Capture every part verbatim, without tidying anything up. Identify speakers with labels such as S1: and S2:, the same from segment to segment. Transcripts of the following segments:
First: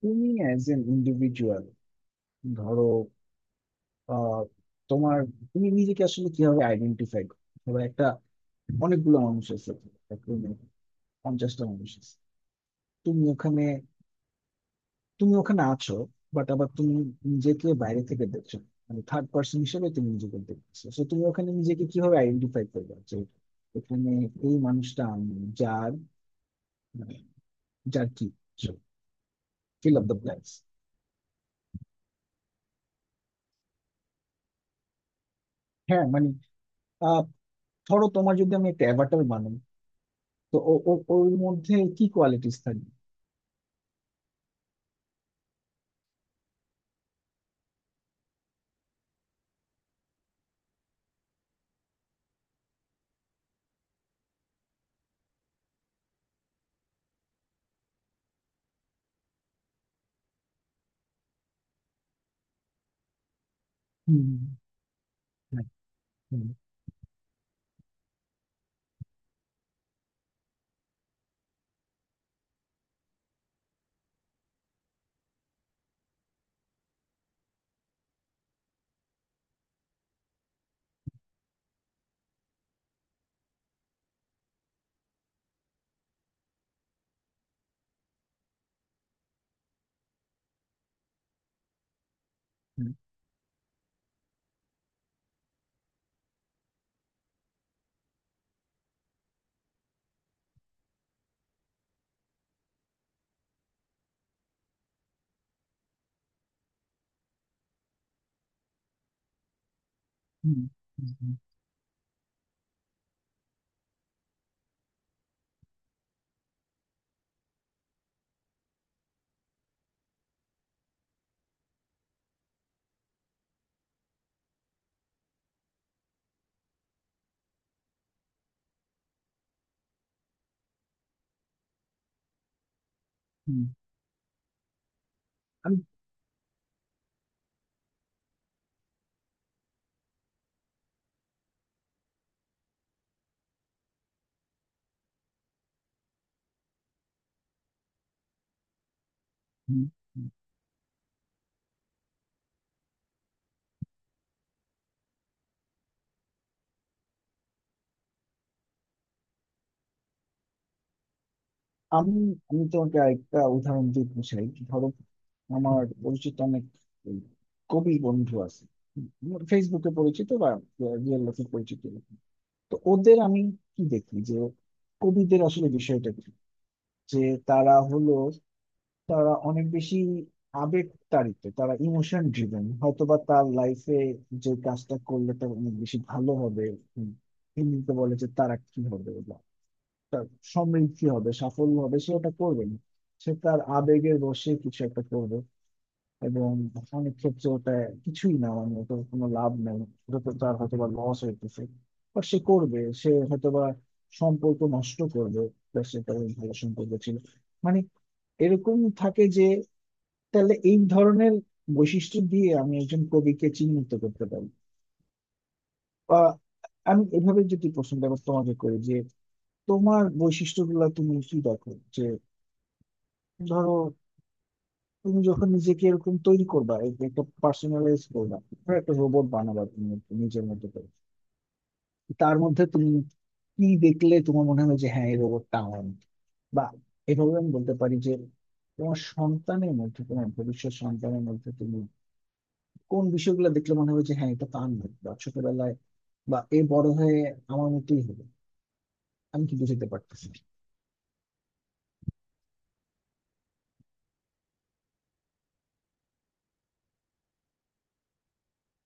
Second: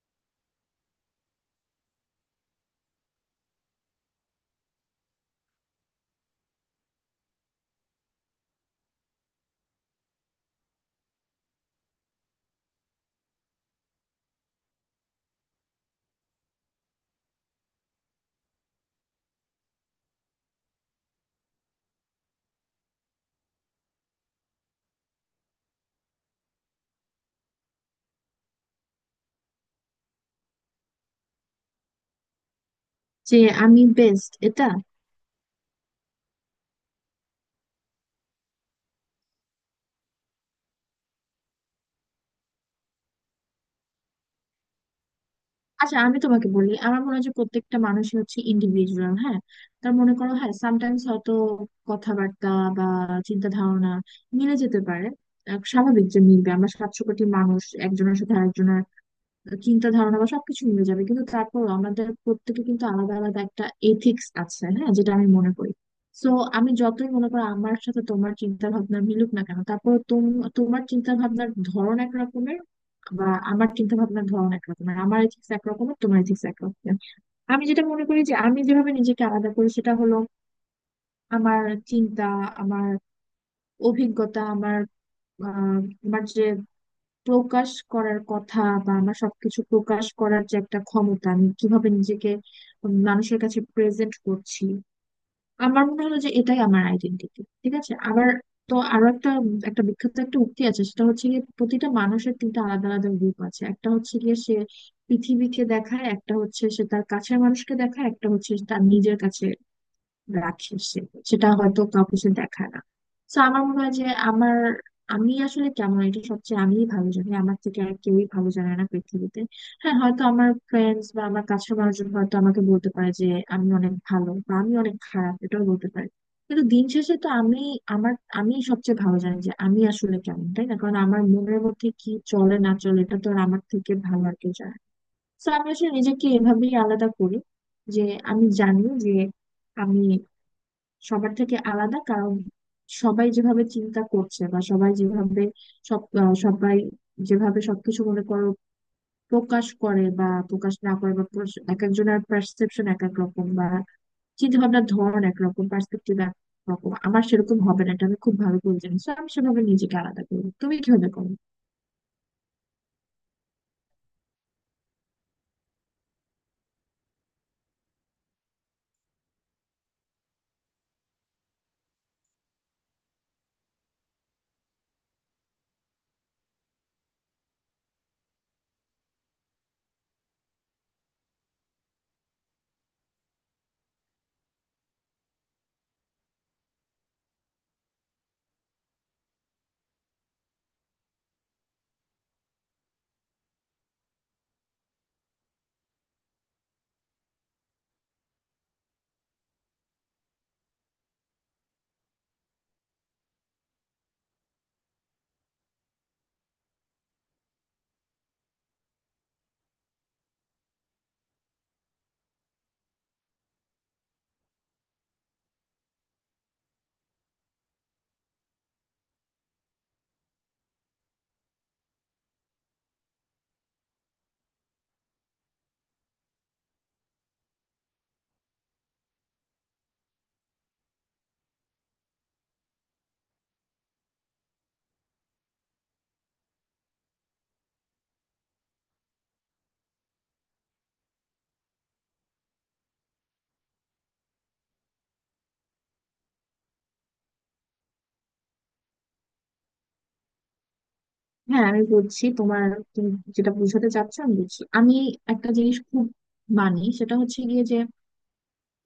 S1: তুমি as an individual ধরো আহ, তোমার তুমি নিজেকে আসলে কিভাবে আইডেন্টিফাই করো? ধরো একটা অনেকগুলো মানুষ আছে একটা room এ, পঞ্চাশটা মানুষ আছে, তুমি ওখানে তুমি ওখানে আছো, বাট আবার তুমি নিজেকে বাইরে থেকে দেখছো না। মানে থার্ড পার্সন হিসেবে তুমি নিজেকে দেখছো, তো তুমি ওখানে নিজেকে কিভাবে আইডেন্টিফাই করবে যে এখানে এই মানুষটা আমি, যার মানে যার কি, ফিল অফ দ্য ব্ল্যাঙ্কস।
S2: যে আমি বেস্ট এটা।
S1: হ্যাঁ মানে, আহ ধরো তোমার, যদি আমি একটা অ্যাভাটার বানাই, তো ও ও- ওর মধ্যে কি কোয়ালিটিস থাকে?
S2: আচ্ছা, আমি তোমাকে বলি, আমার মনে হয় যে প্রত্যেকটা মানুষই হচ্ছে ইন্ডিভিজুয়াল। হ্যাঁ, তার মনে করো, হ্যাঁ, সামটাইমস হয়তো কথাবার্তা বা চিন্তা ধারণা মিলে যেতে পারে। আহ, স্বাভাবিক যে মিলবে, আমরা সাতশো কোটি মানুষ, একজনের সাথে আরেকজনের চিন্তা ধারণা বা সবকিছু মিলে যাবে, কিন্তু তারপর আমাদের প্রত্যেকে কিন্তু আলাদা আলাদা একটা
S1: হুম,
S2: এথিক্স আছে, হ্যাঁ, যেটা আমি মনে
S1: হুম,
S2: করি। সো,
S1: হুম,
S2: আমি যতই মনে করি আমার সাথে তোমার চিন্তা ভাবনা মিলুক না কেন, তারপর তোমার চিন্তা ভাবনার ধরন এক রকমের বা আমার চিন্তা ভাবনার ধরন এক রকমের, আমার এথিক্স এক রকমের, তোমার এথিক্স এক রকমের। আমি যেটা মনে করি যে আমি যেভাবে নিজেকে আলাদা করি সেটা হলো আমার চিন্তা, আমার অভিজ্ঞতা, আমার আহ, আমার যে প্রকাশ করার কথা বা আমার সবকিছু প্রকাশ করার যে একটা ক্ষমতা, আমি কিভাবে নিজেকে
S1: হুম,
S2: উম মানুষের কাছে প্রেজেন্ট করছি। আমার মনে হলো যে এটাই আমার আইডেন্টিটি, ঠিক আছে? আবার তো আরো একটা একটা বিখ্যাত একটা উক্তি আছে, সেটা হচ্ছে গিয়ে প্রতিটা মানুষের তিনটা আলাদা আলাদা রূপ আছে। একটা হচ্ছে গিয়ে সে পৃথিবীকে দেখায়, একটা হচ্ছে সে তার কাছের মানুষকে দেখায়, একটা হচ্ছে তার নিজের কাছে
S1: হুম,
S2: রাখে সে,
S1: হুম, হুম,
S2: সেটা হয়তো কাউকে সে দেখায় না। তো আমার মনে হয় যে আমার, আমি আসলে কেমন, এটা সবচেয়ে আমিই ভালো জানি, আমার থেকে আর কেউই ভালো জানে না পৃথিবীতে। হ্যাঁ, হয়তো আমার ফ্রেন্ডস বা আমার কাছের মানুষজন হয়তো আমাকে বলতে পারে যে আমি অনেক ভালো, বা আমি অনেক খারাপ এটাও বলতে পারে, কিন্তু দিন শেষে তো আমি, আমার, আমি সবচেয়ে ভালো জানি যে আমি আসলে কেমন। তাই না? কারণ আমার মনের মধ্যে কি চলে না চলে, এটা তো আর আমার
S1: হুম।
S2: থেকে ভালো আর কেউ জানে না। তো আমি
S1: আমি,
S2: আসলে নিজেকে এভাবেই আলাদা করি যে আমি জানি যে আমি সবার থেকে আলাদা, কারণ সবাই যেভাবে চিন্তা করছে বা সবাই যেভাবে সব আহ, সবাই যেভাবে সবকিছু মনে করো প্রকাশ
S1: হুম,
S2: করে
S1: হুম।
S2: বা প্রকাশ না করে বা প্রস- এক একজনের পারসেপশন এক এক রকম বা চিন্তা ভাবনার ধরন একরকম, পার্সপেক্টিভ একরকম, আমার সেরকম হবে না, এটা আমি খুব ভালো করে জানি। So, আমি সেভাবে নিজেকে আলাদা করি। তুমি কিভাবে করো?
S1: আমি আমি তোমাকে একটা উদাহরণ দিতে চাই। ধরো, আমার পরিচিত অনেক এই, কবি বন্ধু আছে, আমার ফেসবুকে পরিচিত বা রিয়েল লাইফে পরিচিত এরকম। তো ওদের আমি কি দেখি, যে কবিদের আসলে বিষয়টা কি, যে তারা হলো, তারা অনেক বেশি আবেগ তাড়িত, তারা ইমোশন ড্রিভেন। হয়তোবা তার লাইফে যে কাজটা করলে তার অনেক বেশি ভালো হবে, উম, হিন্দিতে বলে যে তারা কি হবে, বা তার সমৃদ্ধি হবে, সাফল্য হবে, সে ওটা করবে না, সে তার আবেগের বশে কিছু একটা করবে। এবং অনেক ক্ষেত্রে ওটা কিছুই না, মানে ওটার কোনো লাভ নেই, ওটা তো তার হয়তোবা লস হইতেছে, বা সে করবে, সে হয়তোবা সম্পর্ক নষ্ট করবে, তার সাথে তার ভালো সম্পর্ক ছিল। মানে এরকম থাকে যে, তাহলে এই ধরনের বৈশিষ্ট্য দিয়ে আমি একজন কবিকে চিহ্নিত করতে পারি। বা আমি এভাবে যদি প্রশ্নটা এবার তোমাকে করি, যে তোমার বৈশিষ্ট্যগুলো তুমি কি দেখো, যে ধরো তুমি যখন নিজেকে এরকম তৈরি করবা, এক- একটা পার্সোনালাইজ করবা, ধরো একটা রোবট বানাবা তুমি, একটু নিজের মতো করে, তার মধ্যে তুমি কি দেখলে তোমার মনে হবে যে হ্যাঁ এই রোবটটা আমার মতো? বা এভাবে আমি বলতে পারি যে, তোমার সন্তানের মধ্যে, তোমার ভবিষ্যৎ সন্তানের মধ্যে তুমি কোন বিষয়গুলো দেখলে মনে হবে যে হ্যাঁ এটা তো আমি, বা ছোটবেলায়, বা এই বড় হয়ে আমার মতোই হবে। আমি কি বুঝতে পারতেছি না।
S2: হ্যাঁ, আমি বলছি, তোমার, তুমি যেটা বোঝাতে চাচ্ছ আমি বুঝছি। আমি একটা জিনিস খুব মানি, সেটা হচ্ছে গিয়ে যে,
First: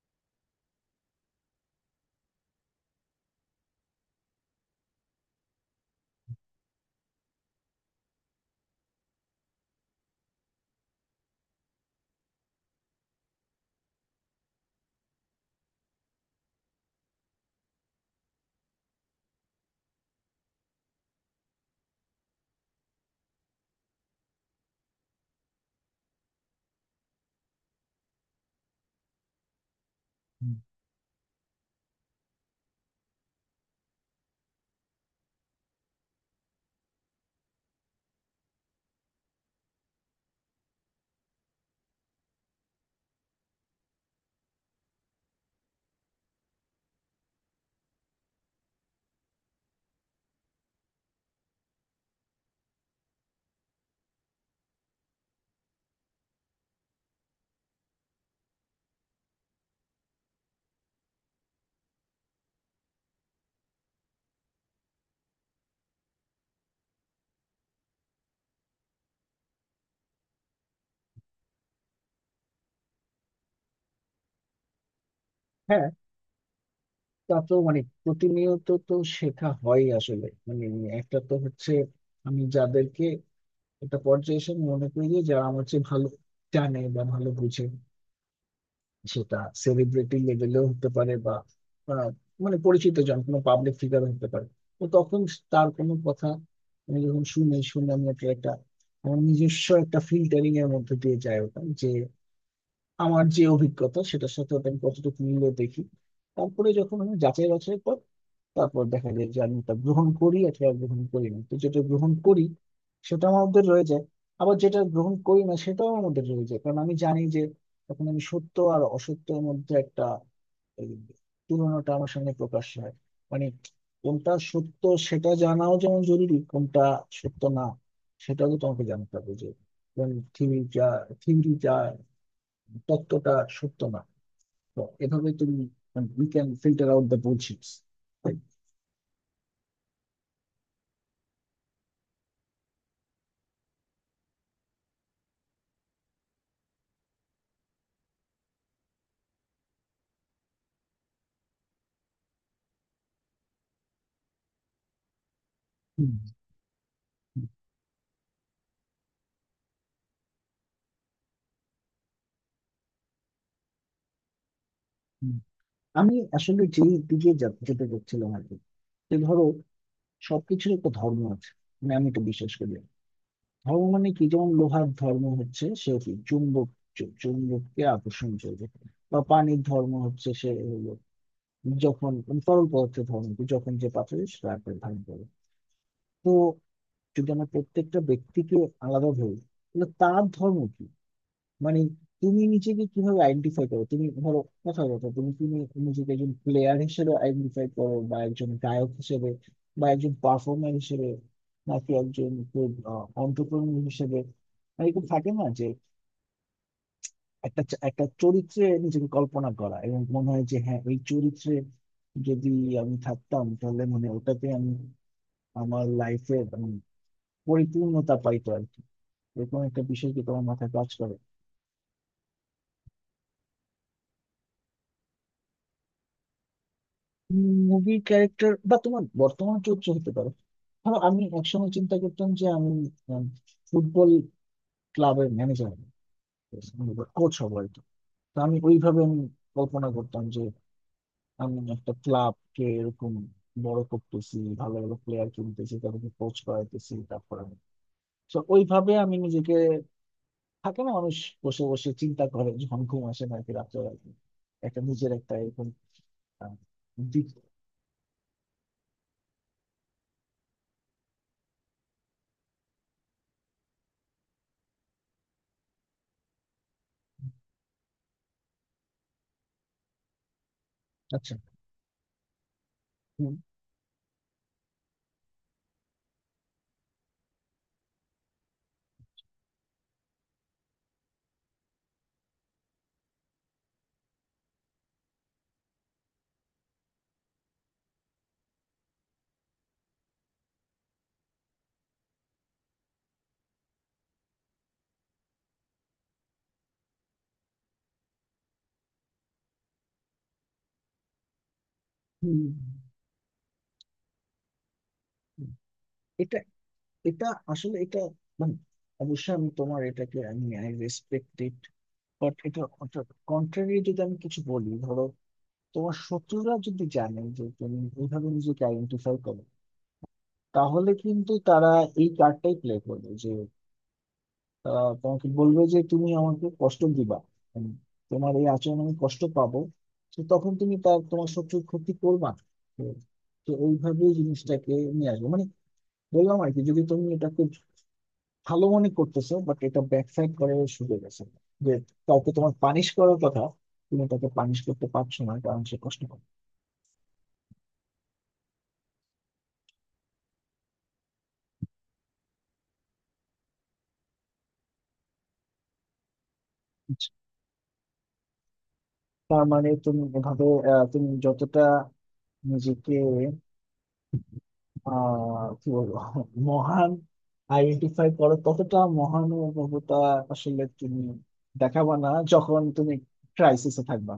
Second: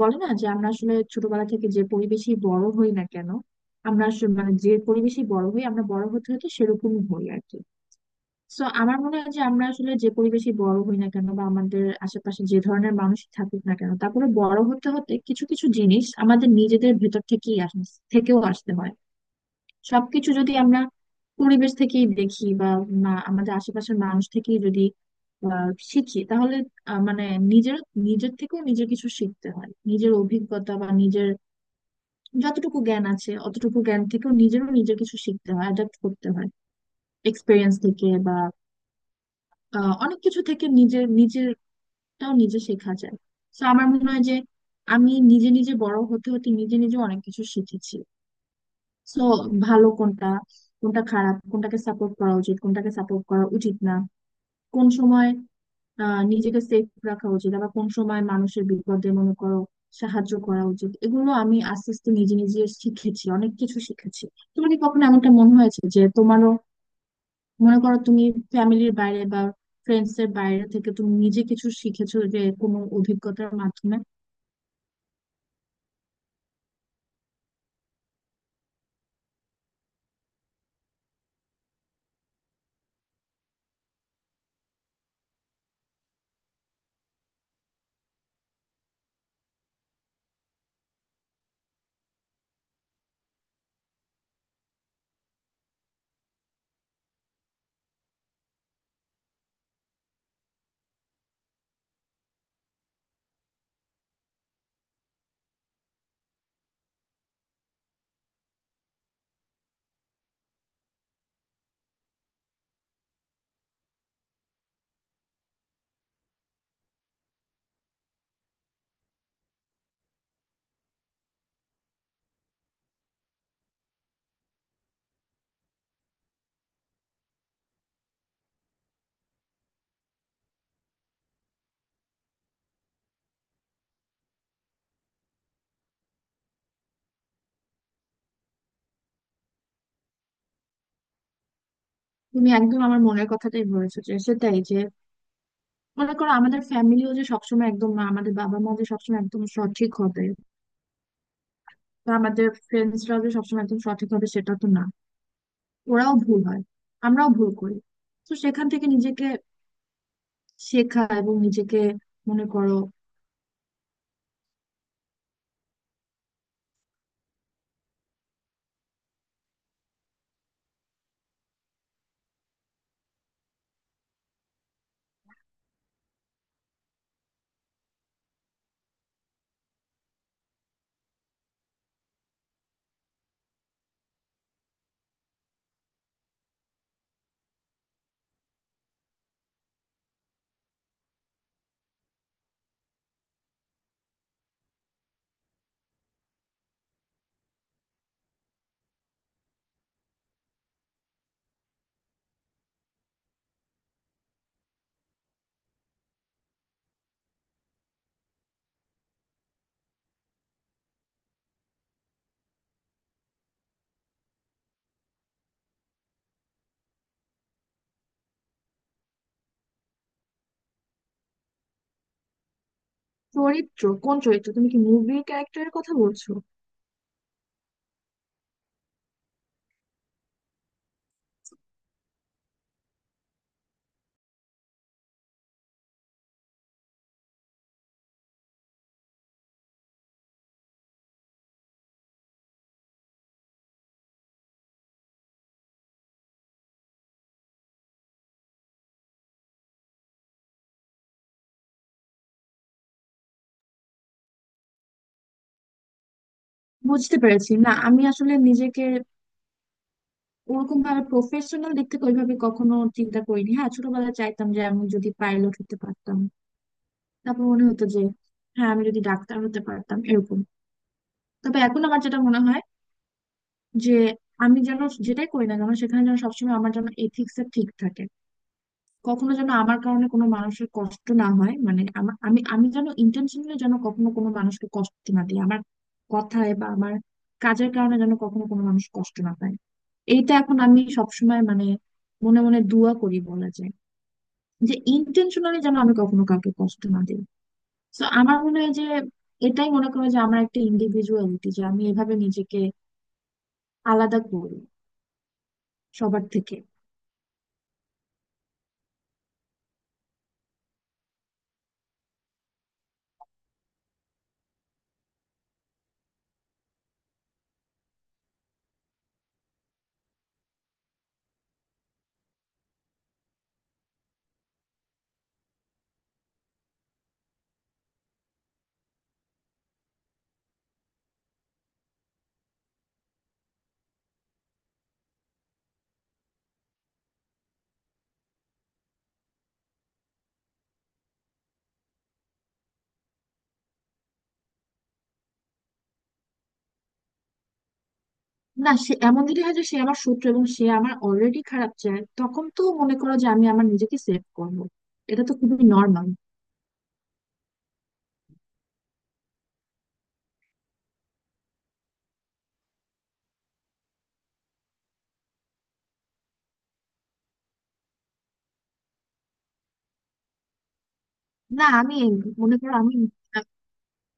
S2: বলে না যে আমরা আসলে ছোটবেলা থেকে যে পরিবেশে বড় হই না কেন, আমরা আসলে মানে যে পরিবেশে বড় হই আমরা বড় হতে হতে সেরকম হই আর কি। তো আমার মনে হয় যে আমরা আসলে যে পরিবেশে বড় হই না কেন বা আমাদের আশেপাশে যে ধরনের মানুষ থাকুক না কেন, তারপরে বড় হতে হতে কিছু কিছু জিনিস আমাদের নিজেদের ভেতর থেকেই আস থেকেও আসতে হয়। সবকিছু যদি আমরা পরিবেশ থেকেই দেখি বা মা- আমাদের আশেপাশের মানুষ থেকেই যদি আহ, শিখি, তাহলে আহ, মানে নিজের, নিজের থেকেও নিজের কিছু শিখতে হয়, নিজের
S1: হুম।
S2: অভিজ্ঞতা বা নিজের যতটুকু জ্ঞান আছে অতটুকু জ্ঞান থেকেও নিজেরও নিজের কিছু শিখতে হয়, অ্যাডাপ্ট করতে হয় এক্সপিরিয়েন্স থেকে বা আহ, অনেক কিছু থেকে, নিজের নিজেরটাও নিজে শেখা যায়। তো আমার মনে হয় যে আমি নিজে নিজে বড় হতে হতে নিজে নিজে অনেক কিছু শিখেছি। সো, ভালো কোনটা, কোনটা খারাপ, কোনটাকে সাপোর্ট করা উচিত, কোনটাকে সাপোর্ট করা উচিত না, কোন সময় আহ, নিজেকে সেফ রাখা উচিত, আবার কোন সময় মানুষের বিপদে মনে করো সাহায্য করা উচিত, এগুলো আমি আস্তে আস্তে নিজে নিজে শিখেছি, অনেক কিছু শিখেছি। তোমার কি কখনো এমনটা মনে হয়েছে যে তোমারও, মনে করো, তুমি ফ্যামিলির বাইরে বা ফ্রেন্ডস এর বাইরে থেকে তুমি নিজে কিছু শিখেছো যে কোনো অভিজ্ঞতার মাধ্যমে?
S1: হ্যাঁ তা তো মানে প্রতিনিয়ত তো শেখা হয় আসলে। মানে একটা তো হচ্ছে, আমি যাদেরকে একটা পর্যায়ে এসে আমি মনে করি যে যারা আমার চেয়ে ভালো জানে বা ভালো বুঝে, সেটা সেলিব্রিটি লেভেলেও হতে পারে, বা আহ, মানে পরিচিত জন, কোনো পাবলিক ফিগার হতে পারে। তো তখন তার কোনো কথা আমি যখন শুনি, শুনে আমি একটা, একটা আমার নিজস্ব একটা ফিল্টারিং এর মধ্যে দিয়ে যায় ওটা, যে আমার যে অভিজ্ঞতা, সেটার সাথে ওটা আমি কতটুকু মিলে দেখি। তারপরে যখন আমি যাচাই বাছাই করি, তারপর দেখা যায় যে আমি তা গ্রহণ করি অথবা গ্রহণ করি না। তো যেটা গ্রহণ করি সেটা আমার মধ্যে রয়ে যায়, আবার যেটা গ্রহণ করি না সেটাও আমার মধ্যে রয়ে যায়, কারণ আমি জানি যে তখন আমি সত্য আর অসত্যের মধ্যে একটা এই তুলনাটা আমার সামনে প্রকাশ হয়। মানে কোনটা সত্য সেটা জানাও যেমন জরুরি, কোনটা সত্য না সেটাও তো তোমাকে জানতে হবে, যে থিওরি যা থিওরি যা তত্ত্বটা সত্য না। তো এভাবে তুমি, we can filter out the bullshits.
S2: তুমি একদম আমার মনের কথাটাই বলেছো, যে সেটাই, যে মনে করো আমাদের ফ্যামিলিও যে সবসময় একদম না, আমাদের বাবা মা যে সবসময় একদম সঠিক হবে বা আমাদের ফ্রেন্ডসরা যে সবসময় একদম সঠিক হবে সেটা তো না, ওরাও ভুল হয়, আমরাও ভুল করি। তো সেখান থেকে নিজেকে শেখা এবং নিজেকে মনে করো।
S1: হুম। আমি আসলে যে দিকে যা- যেতে চাচ্ছিলাম আর কি, যে ধরো সবকিছুর একটা ধর্ম আছে, মানে আমি এটা বিশ্বাস করি। ধর্ম মানে কি, যেমন লোহার ধর্ম হচ্ছে সে কি, চুম্বক, চু- চুম্বককে আকর্ষণ করবে। বা পানির ধর্ম হচ্ছে, সে হলো যখন মানে তরল পদার্থের ধর্ম কি, যখন যে পাথরে সেটা আকার ধারণ করে। তো যদি আমরা প্রত্যেকটা ব্যক্তিকে আলাদা ধরি, তাহলে তার ধর্ম কি? মানে তুমি নিজেকে কিভাবে আইডেন্টিফাই করো? তুমি ধরো, কথা কথা, তুমি তুমি নিজেকে একজন প্লেয়ার হিসেবে আইডেন্টিফাই করো, বা একজন গায়ক হিসেবে, বা একজন পারফর্মার হিসেবে, নাকি একজন অন্টারপ্রেনিউর হিসেবে। মানে এরকম থাকে না যে একটা চ- একটা চরিত্রে নিজেকে কল্পনা করা, এবং মনে হয় যে হ্যাঁ এই চরিত্রে যদি আমি থাকতাম তাহলে মানে ওটাতে আমি, আমার লাইফে পরিপূর্ণতা পাইতো আর কি। এরকম একটা বিষয় কি তোমার মাথায় কাজ করে?
S2: চরিত্র? কোন চরিত্র? তুমি কি মুভি ক্যারেক্টারের কথা বলছো?
S1: মুভি ক্যারেক্টার, বা তোমার বর্তমান চরিত্র হতে পারে। ধরো আমি একসময় চিন্তা করতাম যে আমি উম, ফুটবল ক্লাবের ম্যানেজার, কোচ হবো আর কি। তো আমি ওইভাবে আমি কল্পনা করতাম যে আমি একটা ক্লাবকে এরকম বড় করতেছি, ভালো ভালো প্লেয়ার কিনতেছি, তাদেরকে কোচ করাইতেছি, তারপর আমি, তো ওইভাবে আমি নিজেকে। থাকে না মানুষ বসে বসে চিন্তা করে যখন ঘুম আসে না আর কি, রাত্রে রাত্রে। একটা নিজের একটা এরকম আহ,
S2: বুঝতে
S1: দিক।
S2: পেরেছি না, আমি আসলে নিজেকে ওরকম ভাবে প্রফেশনাল দিক থেকে ওইভাবে কখনো চিন্তা করিনি। হ্যাঁ, ছোটবেলায় চাইতাম যে আমি যদি পাইলট হতে পারতাম, তারপর মনে হতো যে হ্যাঁ আমি যদি ডাক্তার হতে পারতাম, এরকম।
S1: আচ্ছা,
S2: তবে এখন আমার যেটা মনে হয়
S1: হুম,
S2: যে আমি যেন, যেটাই করি না কেন সেখানে যেন সবসময় আমার যেন এথিক্স ঠিক থাকে, কখনো যেন আমার কারণে কোনো মানুষের কষ্ট না হয়, মানে আমা- আমি আমি যেন ইন্টেনশনালি যেন কখনো কোনো মানুষকে কষ্ট না দিই, আমার কথায় বা আমার কাজের কারণে যেন কখনো কোনো মানুষ কষ্ট না পায়। এইটা এখন আমি সবসময় মানে মনে মনে দোয়া করি বলা যায়, যে ইন্টেনশনালি যেন আমি কখনো কাউকে কষ্ট না দিই। তো আমার মনে হয় যে এটাই মনে করে যে আমার একটা ইন্ডিভিজুয়ালিটি, যে আমি এভাবে
S1: হুম,
S2: নিজেকে আলাদা করি
S1: হুম।
S2: সবার
S1: এটা
S2: থেকে।
S1: এটা আসলে এটা মানে, অবশ্যই আমি তোমার এটাকে আমি আই রেসপেক্ট ইট, বাট এটা কন্ট্রারি যদি আমি কিছু বলি। ধরো তোমার শত্রুরা যদি জানে যে তুমি এইভাবে নিজেকে আইডেন্টিফাই করো, তাহলে কিন্তু তারা এই কার্ডটাই প্লে করবে, যে তারা তোমাকে বলবে যে তুমি আমাকে কষ্ট দিবা, মানে তোমার এই আচরণ আমি কষ্ট পাবো, তো তখন তুমি তার, তোমার শত্রুর ক্ষতি করবা না। তো তো ওইভাবেই জিনিসটাকে নিয়ে আসবে মানে, বললাম আর কি, যদি তুমি এটাকে ভালো মনে করতেছো, বাট এটা ব্যাকসাইড করে শুরু গেছে, যে কাউকে তোমার পানিশ করার কথা, তুমি তাকে পানিশ করতে পারছো না কারণ সে কষ্ট করে।
S2: না, সে এমন যদি হয় যে সে আমার শত্রু এবং সে আমার অলরেডি খারাপ চায়, তখন তো মনে করো যে আমি আমার নিজেকে সেভ করবো, এটা তো খুবই নর্মাল।
S1: তার মানে তুমি এভাবে, আহ, তুমি যতটা নিজেকে, আহ কি বলবো, মহান আইডেন্টিফাই করো, ততটা মহানুভবতা আসলে তুমি
S2: না,
S1: দেখাবা
S2: আমি
S1: না
S2: মনে
S1: যখন
S2: করো
S1: তুমি
S2: আমি,
S1: ক্রাইসিসে থাকবা,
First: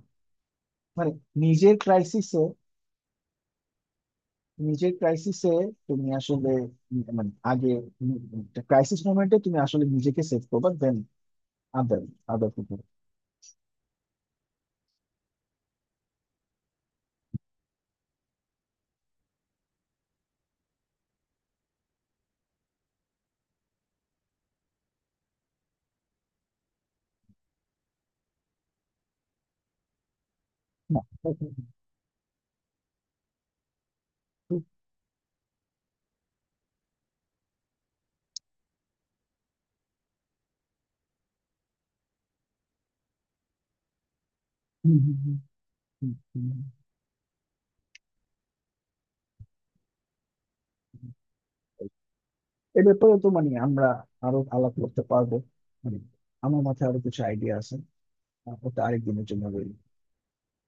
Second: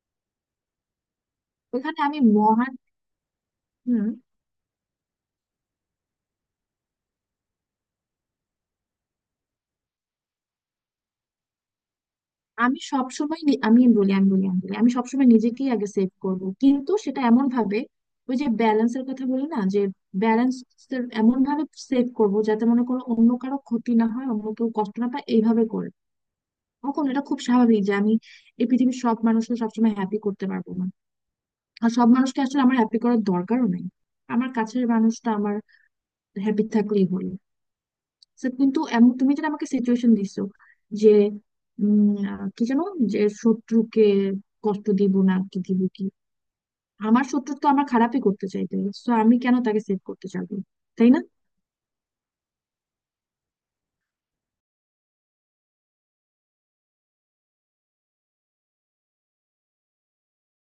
S1: মানে নিজের
S2: ওখানে আমি
S1: ক্রাইসিসে।
S2: মহান। হুম,
S1: নিজের ক্রাইসিসে তুমি আসলে, উম মানে আগে, ক্রাইসিস মোমেন্টে তুমি আসলে নিজেকে সেভ করবা, দেন আদার আদার পিপল।
S2: আমি সবসময় নি- আমি বলি আমি বলি আমি বলি আমি সবসময় নিজেকেই আগে সেভ করবো, কিন্তু সেটা এমন ভাবে, ওই যে ব্যালেন্সের কথা বলি না, যে ব্যালেন্স, এমন ভাবে সেভ করবো যাতে মনে করো অন্য কারো ক্ষতি না হয়, অন্য কেউ কষ্ট না পায়, এইভাবে করবো। কখনো, এটা খুব স্বাভাবিক যে আমি এই পৃথিবীর সব মানুষকে সবসময় হ্যাপি করতে পারবো না,
S1: না।
S2: আর সব মানুষকে আসলে আমার হ্যাপি করার দরকারও নাই, আমার কাছের মানুষটা আমার হ্যাপি থাকলেই হলো। So, কিন্তু এমন তুমি যেটা আমাকে সিচুয়েশন দিছো, যে উম আহ, কি জানো, যে শত্রুকে কষ্ট
S1: হুম,
S2: দিব
S1: হুম,
S2: না
S1: হুম,
S2: কি দিব কি,
S1: হুম, হুম।
S2: আমার শত্রু তো আমার খারাপই করতে চাইবে, তো আমি কেন তাকে সেভ করতে চাইবো, তাই না?
S1: এ ব্যাপারে তো মানে আমরা আরো আলাপ করতে পারবো, মানে আমার মাথায় আরো কিছু আইডিয়া আছে। আহ, ওটা আরেকদিনের জন্য রইলো।